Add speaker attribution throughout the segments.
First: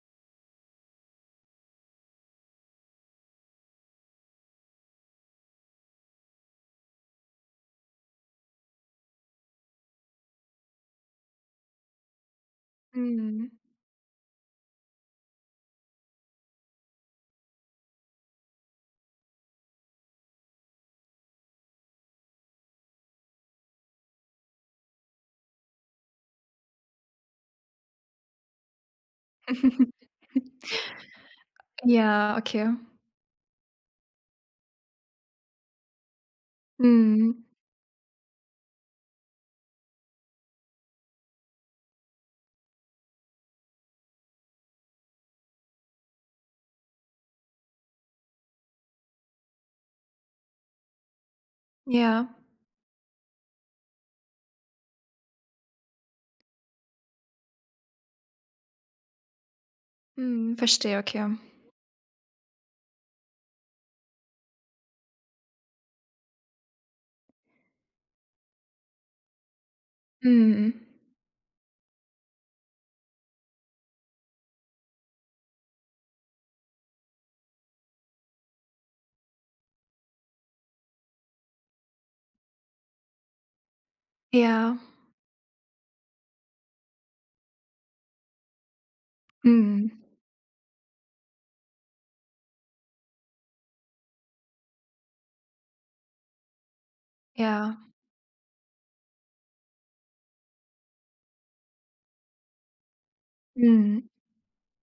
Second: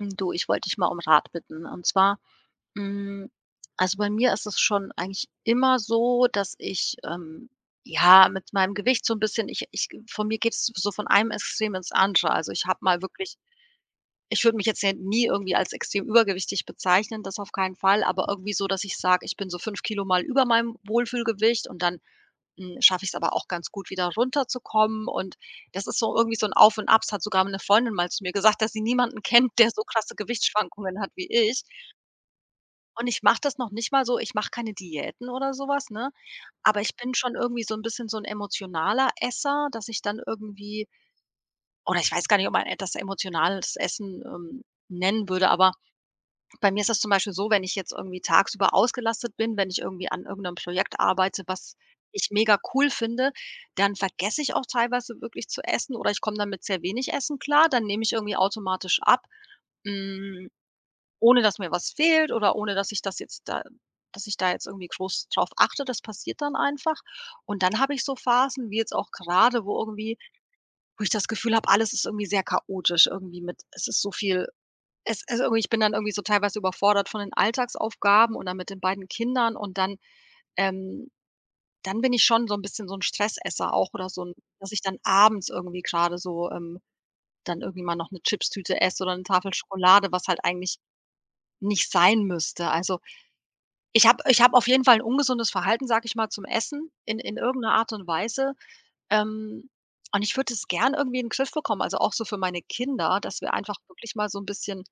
Speaker 1: Du, ich wollte dich mal um Rat bitten. Und zwar, hm, also bei mir ist es schon eigentlich immer so, dass ich, ja, mit meinem Gewicht so ein bisschen ich ich von mir geht es so von einem Extrem ins andere. Also, ich habe mal wirklich
Speaker 2: Mhm.
Speaker 1: ich würde mich jetzt ja nie irgendwie als extrem übergewichtig bezeichnen, das auf keinen Fall, aber irgendwie so, dass ich sage, ich bin so 5 Kilo mal über meinem Wohlfühlgewicht und dann, schaffe ich es aber auch ganz gut, wieder runterzukommen. Und das ist so irgendwie so ein Auf und Abs, hat sogar eine Freundin mal zu mir gesagt, dass sie niemanden kennt, der so krasse Gewichtsschwankungen hat wie ich.
Speaker 2: Ja, okay.
Speaker 1: Und ich mache das noch nicht mal so ich mache keine Diäten oder sowas, ne? Aber ich bin schon
Speaker 2: Mhm.
Speaker 1: irgendwie so ein bisschen so ein emotionaler Esser, dass ich dann irgendwie oder ich weiß gar nicht, ob man e das emotionales Essen nennen würde, aber bei mir ist das zum Beispiel so, wenn ich jetzt irgendwie tagsüber ausgelastet bin, wenn ich irgendwie an irgendeinem Projekt arbeite, was ich
Speaker 2: Ja.
Speaker 1: mega cool finde, dann vergesse ich auch teilweise wirklich zu essen oder ich komme dann mit sehr wenig Essen klar. Dann nehme ich irgendwie automatisch ab, hm,
Speaker 2: Mhm, verstehe, okay.
Speaker 1: ohne dass mir was fehlt oder ohne, dass ich das jetzt da dass ich da jetzt irgendwie groß drauf achte. Das passiert dann einfach. Und dann habe ich so Phasen, wie jetzt auch gerade, wo irgendwie
Speaker 2: Mhm.
Speaker 1: wo ich das Gefühl habe, alles ist irgendwie sehr chaotisch irgendwie mit es ist so viel es also, irgendwie ich bin dann irgendwie so teilweise überfordert von den Alltagsaufgaben und dann mit den beiden Kindern und dann ähm, dann bin ich schon so 'n bisschen so 'n Stressesser auch oder so 'n dass
Speaker 2: Ja.
Speaker 1: ich dann abends irgendwie grade so, dann irgendwie mal noch 'ne Chipstüte esse oder 'ne Tafel
Speaker 2: Mhm.
Speaker 1: Schokolade, was halt eigentlich nicht sein müsste. Also, ich habe auf jeden Fall 'n ungesundes Verhalten, sage ich mal, zum Essen in irgend 'ner
Speaker 2: Ja.
Speaker 1: Art und Weise. Ähm, und ich würde es gern irgendwie in Griff bekommen, also auch so für meine Kinder, dass wir einfach
Speaker 2: Mhm.
Speaker 1: wirklich mal so 'n bisschen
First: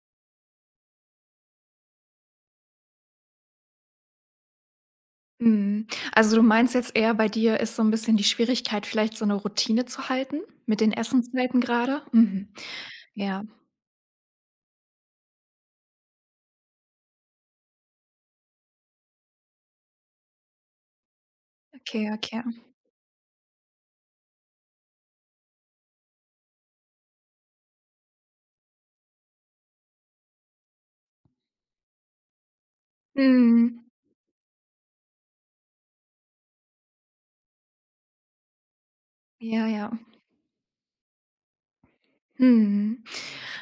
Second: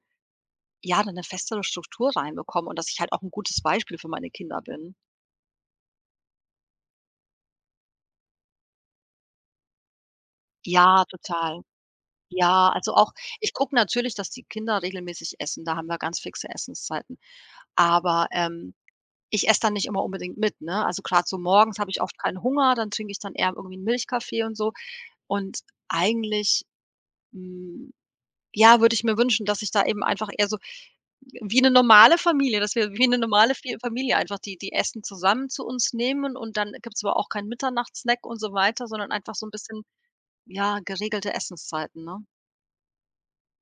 Speaker 1: ja, dann eine festere Struktur reinbekomme und dass ich halt auch 'n gutes Beispiel für meine Kinder bin.
Speaker 2: Mhm. Also, du meinst jetzt eher, bei dir ist so ein bisschen die Schwierigkeit, vielleicht so eine Routine zu halten mit den
Speaker 1: Ja,
Speaker 2: Essenszeiten
Speaker 1: total.
Speaker 2: gerade. Mhm.
Speaker 1: Ja, also auch
Speaker 2: Ja,
Speaker 1: ich gucke natürlich, dass die Kinder regelmäßig essen, da haben wir ganz fixe Essenszeiten. Aber, ich esse dann nicht immer unbedingt mit, ne? Also grad so morgens habe ich
Speaker 2: okay,
Speaker 1: oft keinen
Speaker 2: okay.
Speaker 1: Hunger, dann trinke ich dann eher irgendwie 'n Milchkaffee und so. Und eigentlich, hm, ja, würde ich mir wünschen, dass ich da eben einfach eher so wie 'ne normale Familie, dass wir wie 'ne normale Fi
Speaker 2: Mhm.
Speaker 1: Familie einfach die die Essen zusammen zu uns nehmen und dann gibt's aber auch keinen Mitternachtssnack und so weiter, sondern einfach so 'n
Speaker 2: Ja,
Speaker 1: bisschen,
Speaker 2: ja.
Speaker 1: ja, geregelte Essenszeiten, ne?
Speaker 2: Mhm.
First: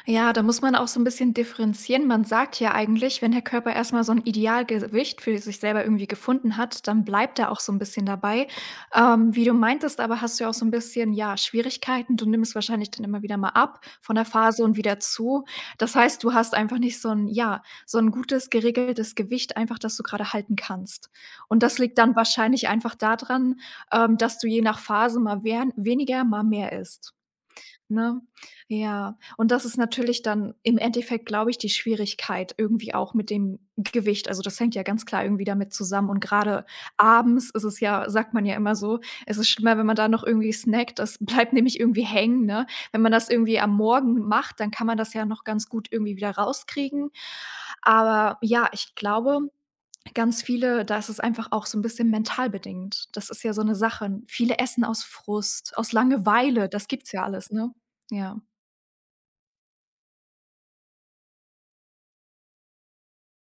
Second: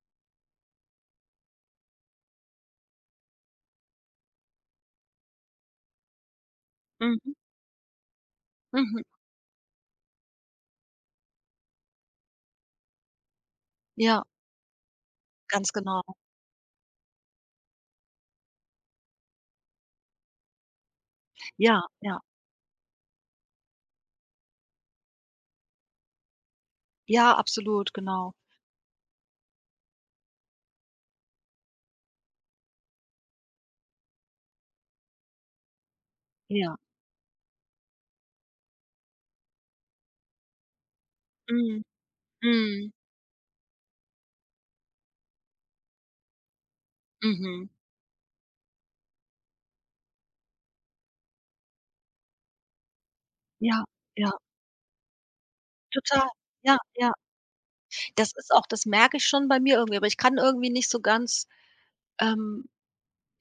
Speaker 2: Ja, da muss man auch so ein bisschen differenzieren. Man sagt ja eigentlich, wenn der Körper erst mal so ein Idealgewicht für sich selber irgendwie gefunden hat, dann
Speaker 1: Mhm,
Speaker 2: bleibt er auch so ein bisschen dabei.
Speaker 1: mhm.
Speaker 2: Wie du meintest aber, hast du ja auch so ein bisschen, ja, Schwierigkeiten. Du nimmst wahrscheinlich dann immer wieder mal ab von
Speaker 1: Ja,
Speaker 2: der Phase und wieder zu.
Speaker 1: ganz
Speaker 2: Das
Speaker 1: genau.
Speaker 2: heißt, du hast einfach nicht so ein ja, so ein gutes geregeltes Gewicht einfach, das du gerade halten kannst. Und das
Speaker 1: Ja,
Speaker 2: liegt dann
Speaker 1: ja.
Speaker 2: wahrscheinlich einfach daran, dass du je nach Phase mal wer weniger, mal mehr isst.
Speaker 1: Ja, absolut,
Speaker 2: Ne?
Speaker 1: genau.
Speaker 2: Ja, und das ist natürlich dann im Endeffekt, glaube ich, die Schwierigkeit irgendwie auch mit dem Gewicht. Also, das hängt ja ganz klar irgendwie damit zusammen und gerade
Speaker 1: Ja.
Speaker 2: abends ist es ja sagt man ja immer so, es ist schlimmer, wenn man da noch irgendwie snackt, das bleibt nämlich
Speaker 1: Mhm,
Speaker 2: irgendwie hängen, ne?
Speaker 1: mhm,
Speaker 2: Wenn man das irgendwie am Morgen macht, dann kann man das ja noch ganz gut irgendwie wieder rauskriegen.
Speaker 1: mhm.
Speaker 2: Aber ja, ich glaube, ganz viele da ist es einfach auch so ein bisschen mental bedingt. Das ist ja so eine
Speaker 1: Ja,
Speaker 2: Sache.
Speaker 1: ja,
Speaker 2: Viele essen aus Frust, aus
Speaker 1: total.
Speaker 2: Langeweile,
Speaker 1: Ja,
Speaker 2: das
Speaker 1: ja.
Speaker 2: gibt's ja alles, ne?
Speaker 1: Das
Speaker 2: Ja.
Speaker 1: ist auch das merke ich schon bei mir irgendwie, aber ich kann irgendwie nicht so ganz, ähm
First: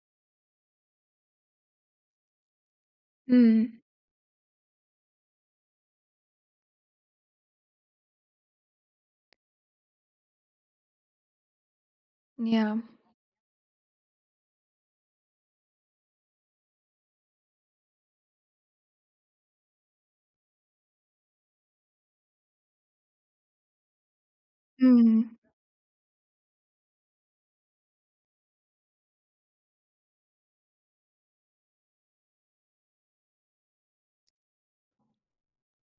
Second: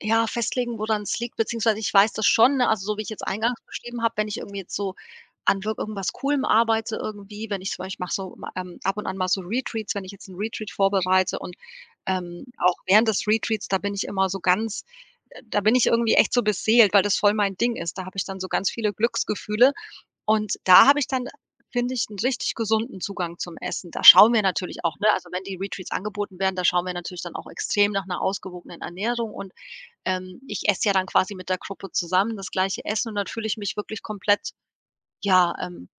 Speaker 1: ja, festlegen, woran es liegt, beziehungsweise ich weiß das schon, ne? Also, so wie ich jetzt eingangs
Speaker 2: Mhm.
Speaker 1: beschrieben habe, wenn ich irgendwie jetzt so an wirk irgendwas Coolem arbeite irgendwie, wenn ich zum Beispiel ich mache so, ab und an mal so Retreats, wenn ich jetzt 'n Retreat vorbereite und auch
Speaker 2: Ja.
Speaker 1: während des Retreats, da bin ich immer so ganz da bin ich irgendwie echt so beseelt, weil das voll mein Ding ist. Da habe ich dann so ganz viele Glücksgefühle und da habe ich dann, finde ich, einen richtig gesunden Zugang zum Essen. Da schauen wir natürlich auch, ne also,
Speaker 2: Mhm.
Speaker 1: wenn die Retreats angeboten werden, da schauen wir natürlich dann auch extrem nach einer ausgewogenen Ernährung und, ich esse ja dann quasi mit der Gruppe zusammen das gleiche Essen und dann fühle ich mich wirklich komplett, ja, ähm,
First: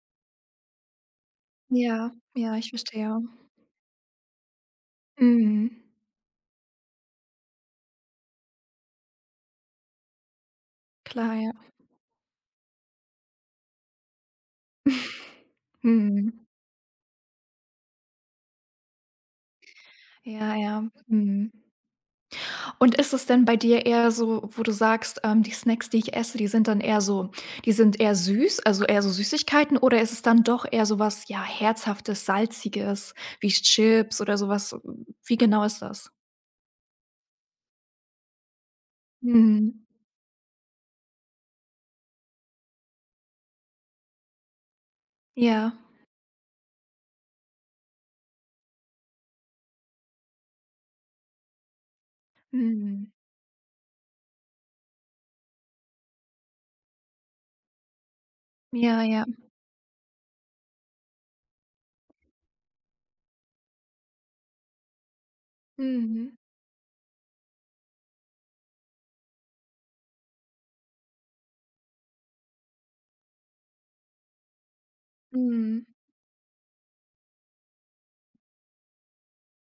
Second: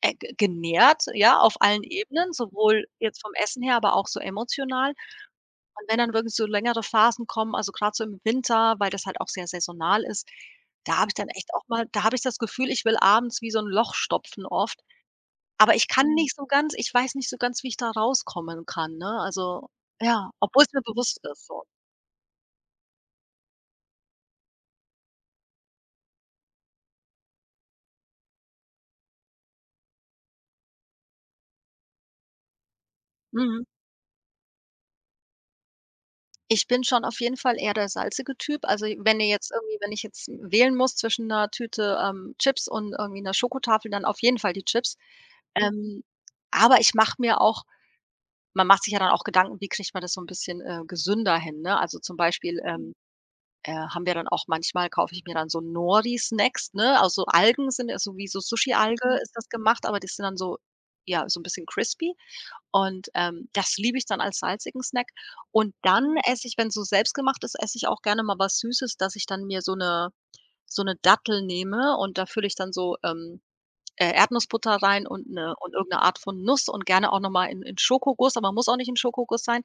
Speaker 1: äh, ge genährt, ja, auf allen
Speaker 2: Ja.
Speaker 1: Ebenen,
Speaker 2: Ja, ich
Speaker 1: sowohl jetzt
Speaker 2: verstehe.
Speaker 1: vom Essen her, aber auch so emotional.
Speaker 2: Mhm.
Speaker 1: Und wenn dann wirklich so längere Phasen kommen, also, gerade so im Winter, weil das halt auch sehr saisonal ist, da habe ich dann
Speaker 2: Klar, ja.
Speaker 1: echt auch mal da habe ich das Gefühl, ich will abends wie so ein Loch stopfen oft, aber ich kann Mhm. nicht
Speaker 2: Mhm.
Speaker 1: so ganz ich weiß nicht so ganz, wie ich da rauskommen kann, ne? Also, ja,
Speaker 2: Ja,
Speaker 1: obwohl's
Speaker 2: ja.
Speaker 1: mir bewusst ist
Speaker 2: Mhm.
Speaker 1: so.
Speaker 2: Und ist es denn bei dir eher so, wo du sagst, die Snacks, die ich esse, die sind dann eher so die sind eher süß, also eher so Süßigkeiten oder ist es dann doch eher sowas, ja, Herzhaftes, Salziges, wie
Speaker 1: Mhm.
Speaker 2: Chips oder sowas? Wie genau ist das?
Speaker 1: Ich bin schon auf jeden Fall eher der salzige Typ. Also, wenn ihr jetzt irgendwie
Speaker 2: Mhm.
Speaker 1: wenn ich jetzt wählen muss zwischen 'ner Tüte Chips und irgendwie 'ner Schokotafel, dann auf jeden Fall die Chips. Mhm.
Speaker 2: Ja.
Speaker 1: Aber ich mache mir auch man macht sich ja dann auch Gedanken, wie kriegt man das so 'n bisschen, gesünder hin, ne? Also, zum Beispiel, ähm,
Speaker 2: Mhm.
Speaker 1: äh, haben wir dann auch manchmal kaufe ich mir dann so Nori-Snacks, ne? Also, Algen sind ja so wie so
Speaker 2: Ja,
Speaker 1: Sushi-Alge Mhm.
Speaker 2: ja.
Speaker 1: ist das gemacht, aber die sind dann so ja, so ein bisschen crispy und, das liebe ich dann als salzigen Snack. Und dann
Speaker 2: Mhm.
Speaker 1: esse ich, wenn so selbstgemacht ist, esse ich auch gerne mal was Süßes, dass ich dann mir so eine Dattel nehme und da fülle ich dann so Erdnussbutter rein und eine und
Speaker 2: Mhm.
Speaker 1: irgendeine Art von Nuss und gerne auch noch mal in Schokoguss, aber muss auch nicht in Schokoguss sein.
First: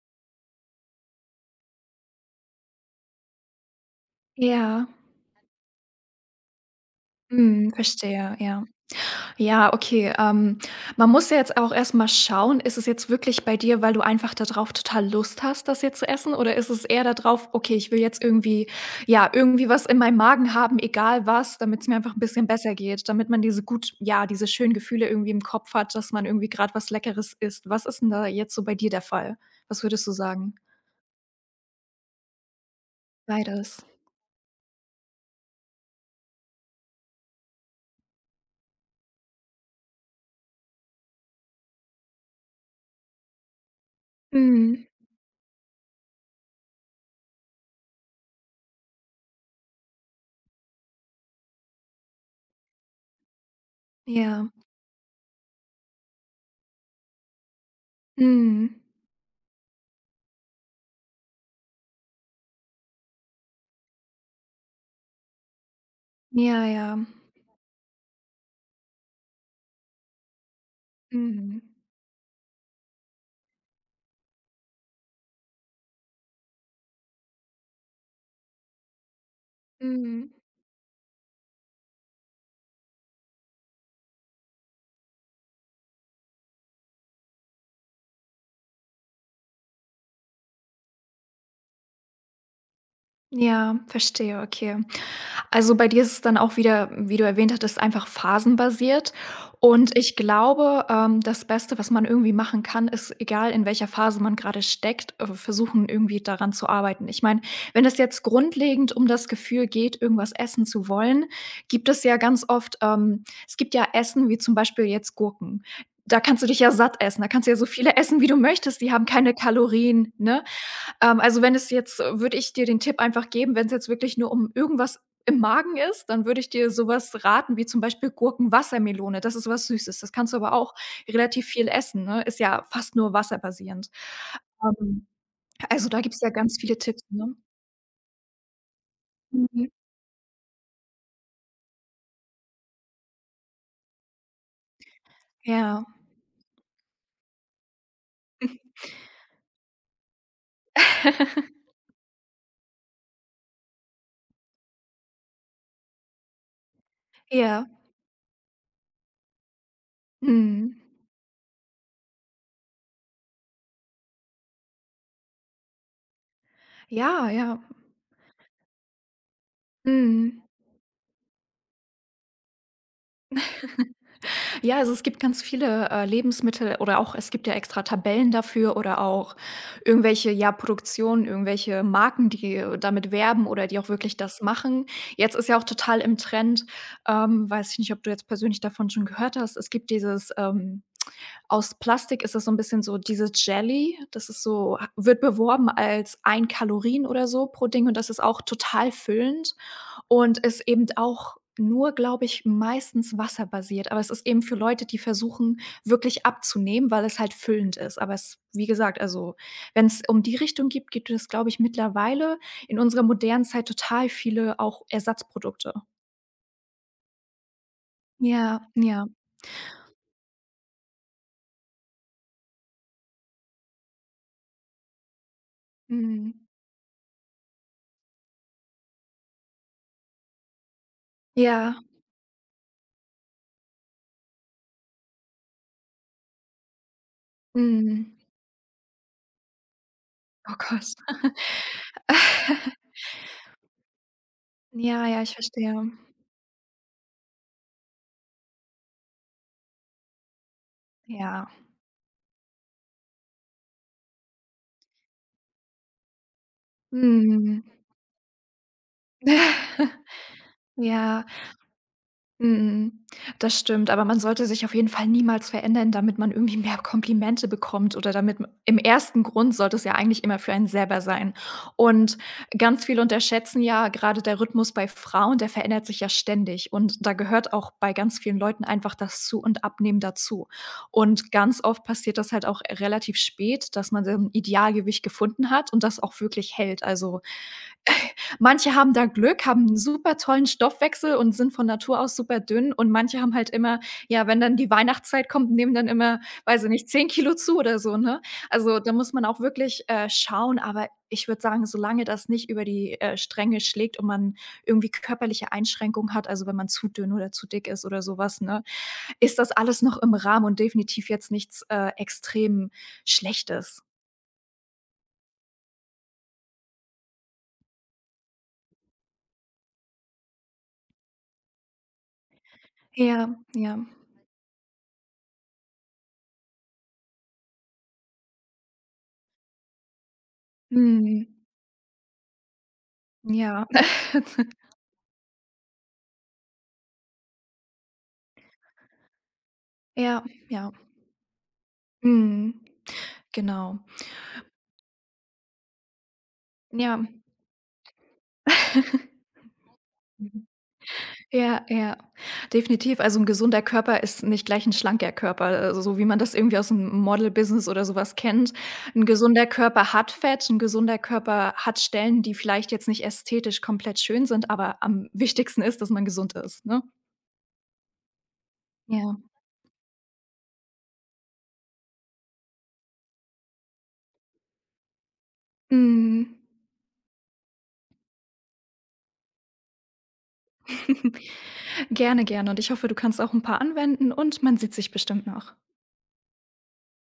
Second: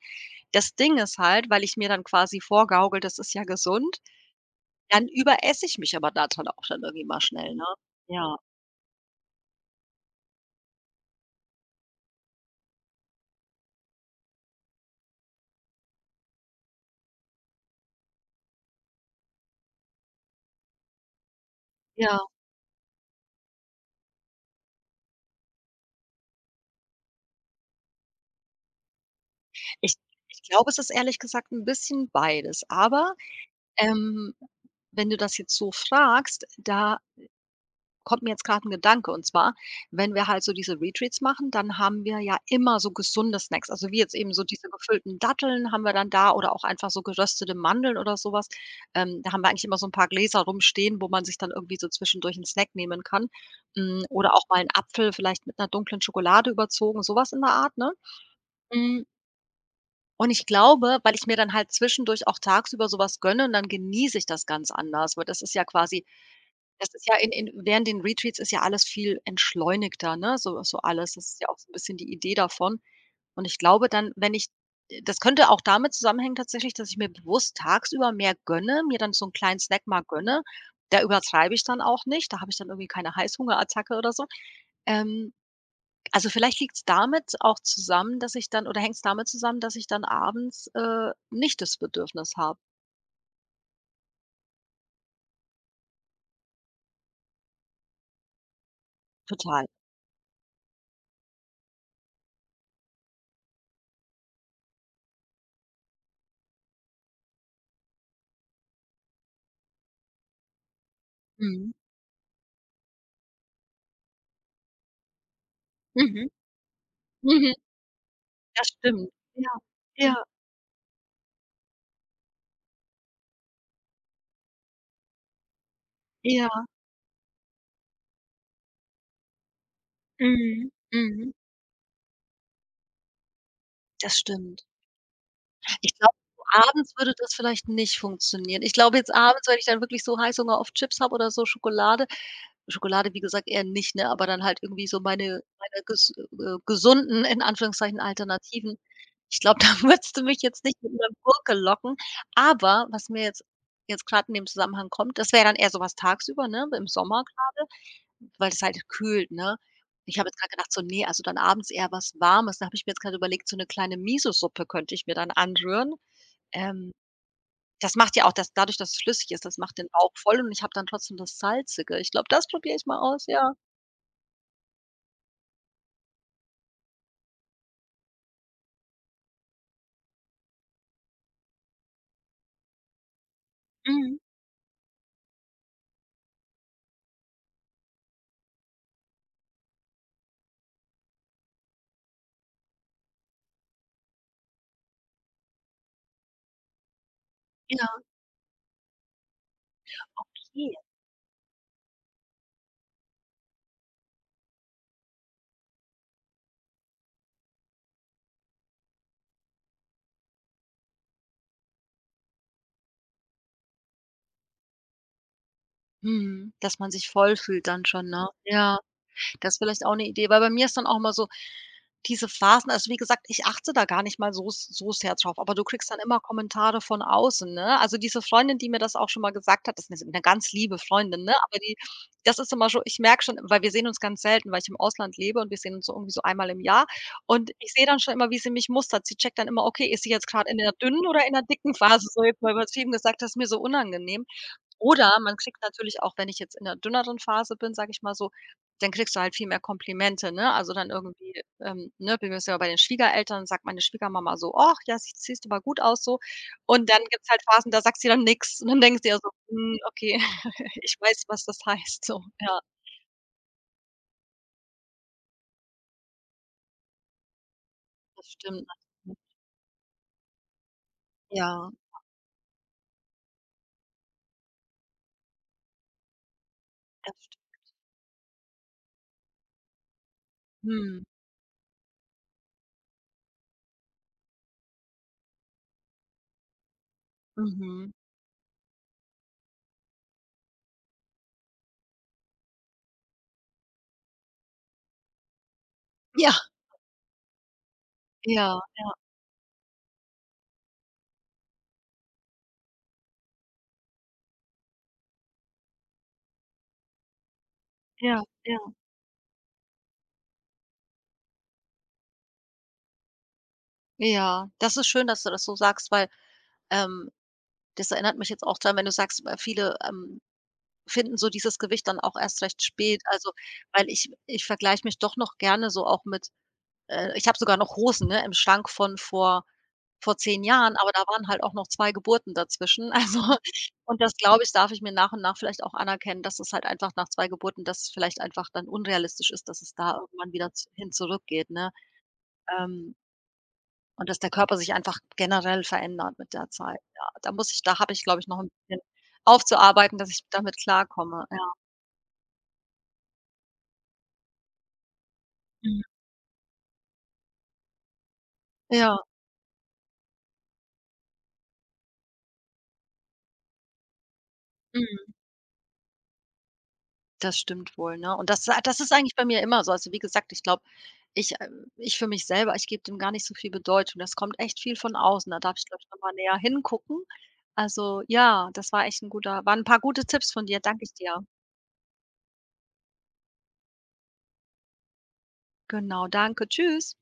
Speaker 1: Das Ding ist halt, weil ich mir dann quasi vorgaukele, das ist ja gesund,
Speaker 2: Ja.
Speaker 1: dann überesse ich mich aber da dann auch dann irgendwie mal schnell, ne?
Speaker 2: Mhm,
Speaker 1: Ja,
Speaker 2: verstehe, ja. Ja, okay, man muss ja jetzt auch erst mal schauen, ist es jetzt wirklich bei dir, weil du einfach da drauf total Lust hast, das jetzt zu essen? Oder ist es eher da drauf: „Okay, ich will jetzt irgendwie ja, irgendwie was in meinem Magen haben, egal was, damit es mir einfach
Speaker 1: ja.
Speaker 2: ein bisschen besser geht“, damit man diese gut ja, diese schönen Gefühle irgendwie im Kopf hat, dass man irgendwie gerade was Leckeres isst. Was ist denn da jetzt so bei dir der Fall? Was
Speaker 1: Ich
Speaker 2: würdest du
Speaker 1: ich
Speaker 2: sagen?
Speaker 1: glaube, es ist ehrlich gesagt 'n bisschen beides. Aber,
Speaker 2: Beides.
Speaker 1: ähm, wenn du das jetzt so fragst, da kommt mir jetzt gerade ein Gedanke, und zwar, wenn wir halt so diese Retreats machen, dann haben wir ja immer so gesunde Snacks. Also, wie jetzt eben so diese
Speaker 2: Mhm.
Speaker 1: gefüllten Datteln haben wir dann da oder auch einfach so geröstete Mandeln oder sowas. Da haben wir eigentlich immer so ein paar Gläser rumstehen, wo man sich dann irgendwie so zwischendurch 'n Snack nehmen kann. Hm, oder auch
Speaker 2: Ja.
Speaker 1: mal 'n Apfel vielleicht mit einer dunklen Schokolade überzogen, sowas in der Art, ne?
Speaker 2: Mhm.
Speaker 1: Hm, und ich glaube, weil ich mir dann halt zwischendurch auch tagsüber sowas was gönne, dann genieße ich das ganz anders, weil das ist ja quasi
Speaker 2: Ja,
Speaker 1: das
Speaker 2: ja.
Speaker 1: ist ja in während den Retreats ist ja alles viel entschleunigter, ne? So so alles. Das ist ja auch
Speaker 2: Mhm.
Speaker 1: so 'n bisschen die Idee davon. Und ich glaube dann, wenn ich das könnte auch damit zusammenhängen tatsächlich, dass ich mir bewusst tagsüber mehr gönne, mir dann so einen kleinen Snack mal
Speaker 2: Mhm.
Speaker 1: gönne. Da übertreibe ich dann auch nicht, da habe ich dann irgendwie keine Heißhungerattacke oder so. Ähm, also vielleicht liegt's damit auch zusammen, dass ich dann oder hängt's damit zusammen, dass ich dann abends, nicht das Bedürfnis habe.
Speaker 2: Ja, verstehe, okay. Also, bei dir ist es dann auch wieder, wie du erwähnt hattest, einfach phasenbasiert
Speaker 1: Total.
Speaker 2: und ich glaube, das Beste, was man irgendwie machen kann, ist, egal in welcher Phase man gerade steckt, versuchen, irgendwie daran zu arbeiten. Ich meine, wenn es jetzt grundlegend um das Gefühl geht, irgendwas essen zu wollen,
Speaker 1: Mhm.
Speaker 2: gibt es ja ganz oft es gibt ja Essen wie zum Beispiel jetzt Gurken. Da
Speaker 1: Mhm.
Speaker 2: kannst du dich ja satt essen, da kannst du
Speaker 1: Mhm.
Speaker 2: ja so viele essen, wie du
Speaker 1: Das
Speaker 2: möchtest, die haben
Speaker 1: stimmt.
Speaker 2: keine
Speaker 1: Ja.
Speaker 2: Kalorien,
Speaker 1: Ja.
Speaker 2: ne? Also, wenn es jetzt würde ich dir den Tipp einfach geben, wenn es jetzt wirklich nur um irgendwas im Magen ist, dann würde
Speaker 1: Ja,
Speaker 2: ich dir sowas raten wie zum Beispiel Gurken-Wassermelone. Das ist so was Süßes. Das kannst du aber
Speaker 1: mhm,
Speaker 2: auch
Speaker 1: mhm,
Speaker 2: relativ viel essen, ne? Ist ja fast nur wasserbasierend.
Speaker 1: das stimmt.
Speaker 2: Ähm, also,
Speaker 1: Ich
Speaker 2: da
Speaker 1: glaube,
Speaker 2: gibt's ja
Speaker 1: so
Speaker 2: ganz viele
Speaker 1: abends
Speaker 2: Tipps,
Speaker 1: würde das
Speaker 2: ne?
Speaker 1: vielleicht nicht funktionieren. Ich glaube jetzt abends, wenn ich
Speaker 2: Mhm.
Speaker 1: dann wirklich so Heißhunger auf Chips habe oder so Schokolade Schokolade, wie gesagt, eher nicht, ne, aber dann halt irgendwie so meine
Speaker 2: Ja.
Speaker 1: ges gesunden, in Anführungszeichen, Alternativen. Ich glaube, da würdest du mich jetzt nicht mit 'ner Gurke locken, aber was mir jetzt jetzt grad in dem Zusammenhang kommt, das wäre dann eher so was tagsüber, ne, im Sommer
Speaker 2: Ja.
Speaker 1: grade. Weil es halt kühlt, ne? Ich habe jetzt grad gedacht
Speaker 2: Mhm.
Speaker 1: so: „Ne, also dann abends eher was Warmes.“ Da habe ich mir jetzt grad überlegt, so 'ne kleine Miso-Suppe könnte ich mir dann anrühren. Ähm,
Speaker 2: Ja, ja.
Speaker 1: Das macht ja auch das dadurch, dass es flüssig ist, das macht den Bauch voll
Speaker 2: Mhm.
Speaker 1: und ich habe dann trotzdem das Salzige. Ich glaube, das probiere ich mal aus, ja.
Speaker 2: Ja, also es gibt ganz viele, Lebensmittel oder auch es gibt ja extra Tabellen dafür oder auch irgendwelche, ja, Produktionen, irgendwelche Marken, die, damit werben oder die auch wirklich
Speaker 1: Mhm.
Speaker 2: das machen. Jetzt ist ja auch total im Trend, weiß ich nicht, ob du jetzt persönlich davon schon gehört hast, es gibt dieses, aus Plastik ist das so ein bisschen so dieses Jelly, das ist so wird beworben als ein Kalorien oder so pro Ding
Speaker 1: Ja.
Speaker 2: und das ist auch total füllend. Und ist
Speaker 1: Okay.
Speaker 2: eben auch nur, glaube ich, meistens wasserbasiert, aber es ist eben für Leute, die versuchen, wirklich abzunehmen, weil es halt füllend ist. Aber es wie gesagt, also, wenn es um die Richtung gibt, gibt es, glaube ich, mittlerweile in unserer modernen Zeit total viele auch Ersatzprodukte.
Speaker 1: Mhm. Dass man sich voll fühlt dann schon, ne?
Speaker 2: Ja,
Speaker 1: Ja.
Speaker 2: ja.
Speaker 1: Das ist vielleicht auch eine Idee, weil bei mir ist dann auch immer so diese Phasen also, wie gesagt, ich achte da gar nicht mal so s so sehr drauf, aber du kriegst dann immer
Speaker 2: Mhm.
Speaker 1: Kommentare von außen, ne? Also, diese Freundin, die mir das auch schon mal gesagt hat das ist eine 'ne ganz liebe Freundin, ne, aber die
Speaker 2: Ja.
Speaker 1: das ist immer so ich merke schon weil wir sehen uns ganz selten, weil ich im Ausland lebe und wir sehen uns so irgendwie so einmal im Jahr und ich sehe dann schon
Speaker 2: Mhm.
Speaker 1: immer, wie sie mich mustert. Sie checkt dann immer: „Okay, ist sie jetzt gerade
Speaker 2: Oh
Speaker 1: in der
Speaker 2: Gott.
Speaker 1: dünnen oder in der dicken Phase?“ So jetzt mal übertrieben gesagt, das ist mir so unangenehm.
Speaker 2: Ja,
Speaker 1: Oder
Speaker 2: ja, ich
Speaker 1: man kriegt
Speaker 2: verstehe.
Speaker 1: natürlich auch, wenn ich jetzt in 'ner dünneren Phase bin, sage ich mal so, dann kriegst du halt viel mehr Komplimente, ne? Also, dann irgendwie,
Speaker 2: Ja.
Speaker 1: ähm, ne, bin jetzt ja bei den Schwiegereltern, sagt meine Schwiegermama so: „Och, ja, sie siehst aber gut aus so.“ Und dann gibt's halt
Speaker 2: Mhm.
Speaker 1: Phasen, da sagt sie dann nix. Und dann denkst du dir so: „Hm, okay, ich weiß,
Speaker 2: Ja.
Speaker 1: was das heißt“, so. Ja,
Speaker 2: Mhm. Das stimmt, aber man sollte sich auf jeden Fall niemals verändern, damit man irgendwie mehr Komplimente bekommt oder
Speaker 1: das
Speaker 2: damit m
Speaker 1: stimmt
Speaker 2: im
Speaker 1: natürlich.
Speaker 2: ersten Grund sollte es ja eigentlich immer für einen selber sein.
Speaker 1: Ja,
Speaker 2: Und ganz viele unterschätzen ja gerade der Rhythmus bei Frauen, der verändert sich ja ständig und da
Speaker 1: das
Speaker 2: gehört
Speaker 1: stimmt.
Speaker 2: auch bei ganz vielen Leuten einfach das Zu und Abnehmen dazu.
Speaker 1: Mhm,
Speaker 2: Und ganz oft passiert das halt auch relativ spät, dass man sein Idealgewicht gefunden hat und das auch wirklich hält. Also
Speaker 1: mhm.
Speaker 2: Manche haben da Glück, haben 'n super tollen Stoffwechsel und sind von Natur aus super dünn und manche haben halt immer ja, wenn dann die Weihnachtszeit kommt, nehmen dann immer,
Speaker 1: Ja,
Speaker 2: weiß ich nicht, 10 Kilo zu oder so, ne?
Speaker 1: ja,
Speaker 2: Also,
Speaker 1: ja,
Speaker 2: da muss man auch wirklich, schauen, aber ich würde sagen, solange das nicht über die, Stränge schlägt und man irgendwie körperliche Einschränkungen hat, also, wenn man zu dünn oder zu dick ist oder so
Speaker 1: ja,
Speaker 2: was,
Speaker 1: ja.
Speaker 2: ne, ist das alles noch im Rahmen und definitiv jetzt nichts, extrem Schlechtes.
Speaker 1: Ja, das ist schön, dass du das so sagst, weil, ähm, das erinnert mich jetzt auch daran, wenn du sagst, viele, finden so dieses Gewicht dann auch erst recht spät. Also,
Speaker 2: Ja, ja.
Speaker 1: weil ich ich vergleiche mich doch noch gerne so auch mit ich habe sogar noch Hosen, ne, im Schrank von vor 10 Jahren, aber da
Speaker 2: Mhm.
Speaker 1: waren halt auch noch 2 Geburten dazwischen. Also,
Speaker 2: Ja.
Speaker 1: und das, glaube ich, darf ich mir nach und nach vielleicht auch anerkennen, dass es halt einfach nach 2 Geburten dass vielleicht einfach dann unrealistisch ist, dass es da
Speaker 2: Ja,
Speaker 1: irgendwann wieder z
Speaker 2: ja.
Speaker 1: hin zurückgeht, ne?
Speaker 2: Mhm.
Speaker 1: Ähm,
Speaker 2: Genau.
Speaker 1: und dass der Körper sich einfach generell verändert mit der Zeit.
Speaker 2: Ja.
Speaker 1: Ja, da muss ich da habe ich, glaube ich, noch 'n bisschen aufzuarbeiten, dass ich
Speaker 2: Mhm.
Speaker 1: damit klarkomme, ja.
Speaker 2: Ja, ja, definitiv. Also, ein gesunder Körper ist nicht gleich ein schlanker Körper, also,
Speaker 1: Mhm.
Speaker 2: so wie man das irgendwie aus'm Model-Business oder sowas kennt.
Speaker 1: Ja.
Speaker 2: Ein gesunder Körper hat Fett, ein gesunder Körper hat Stellen, die vielleicht jetzt nicht ästhetisch komplett schön sind, aber am
Speaker 1: Mhm,
Speaker 2: wichtigsten ist, dass man gesund ist, ne?
Speaker 1: das stimmt wohl, ne? Und das das ist eigentlich
Speaker 2: Ja.
Speaker 1: bei mir immer so. Also, wie gesagt, ich glaube, ich ich für mich selber, ich gebe dem gar nicht so viel Bedeutung. Das kommt echt viel von außen. Da darf ich, glaube ich, noch mal
Speaker 2: Mhm.
Speaker 1: näher hingucken. Also, ja, das war echt ein guter waren ein paar gute Tipps von dir. Danke ich dir.
Speaker 2: Gerne, gerne und ich hoffe, du kannst auch ein paar anwenden und man sieht sich bestimmt noch.
Speaker 1: Genau, danke. Tschüss.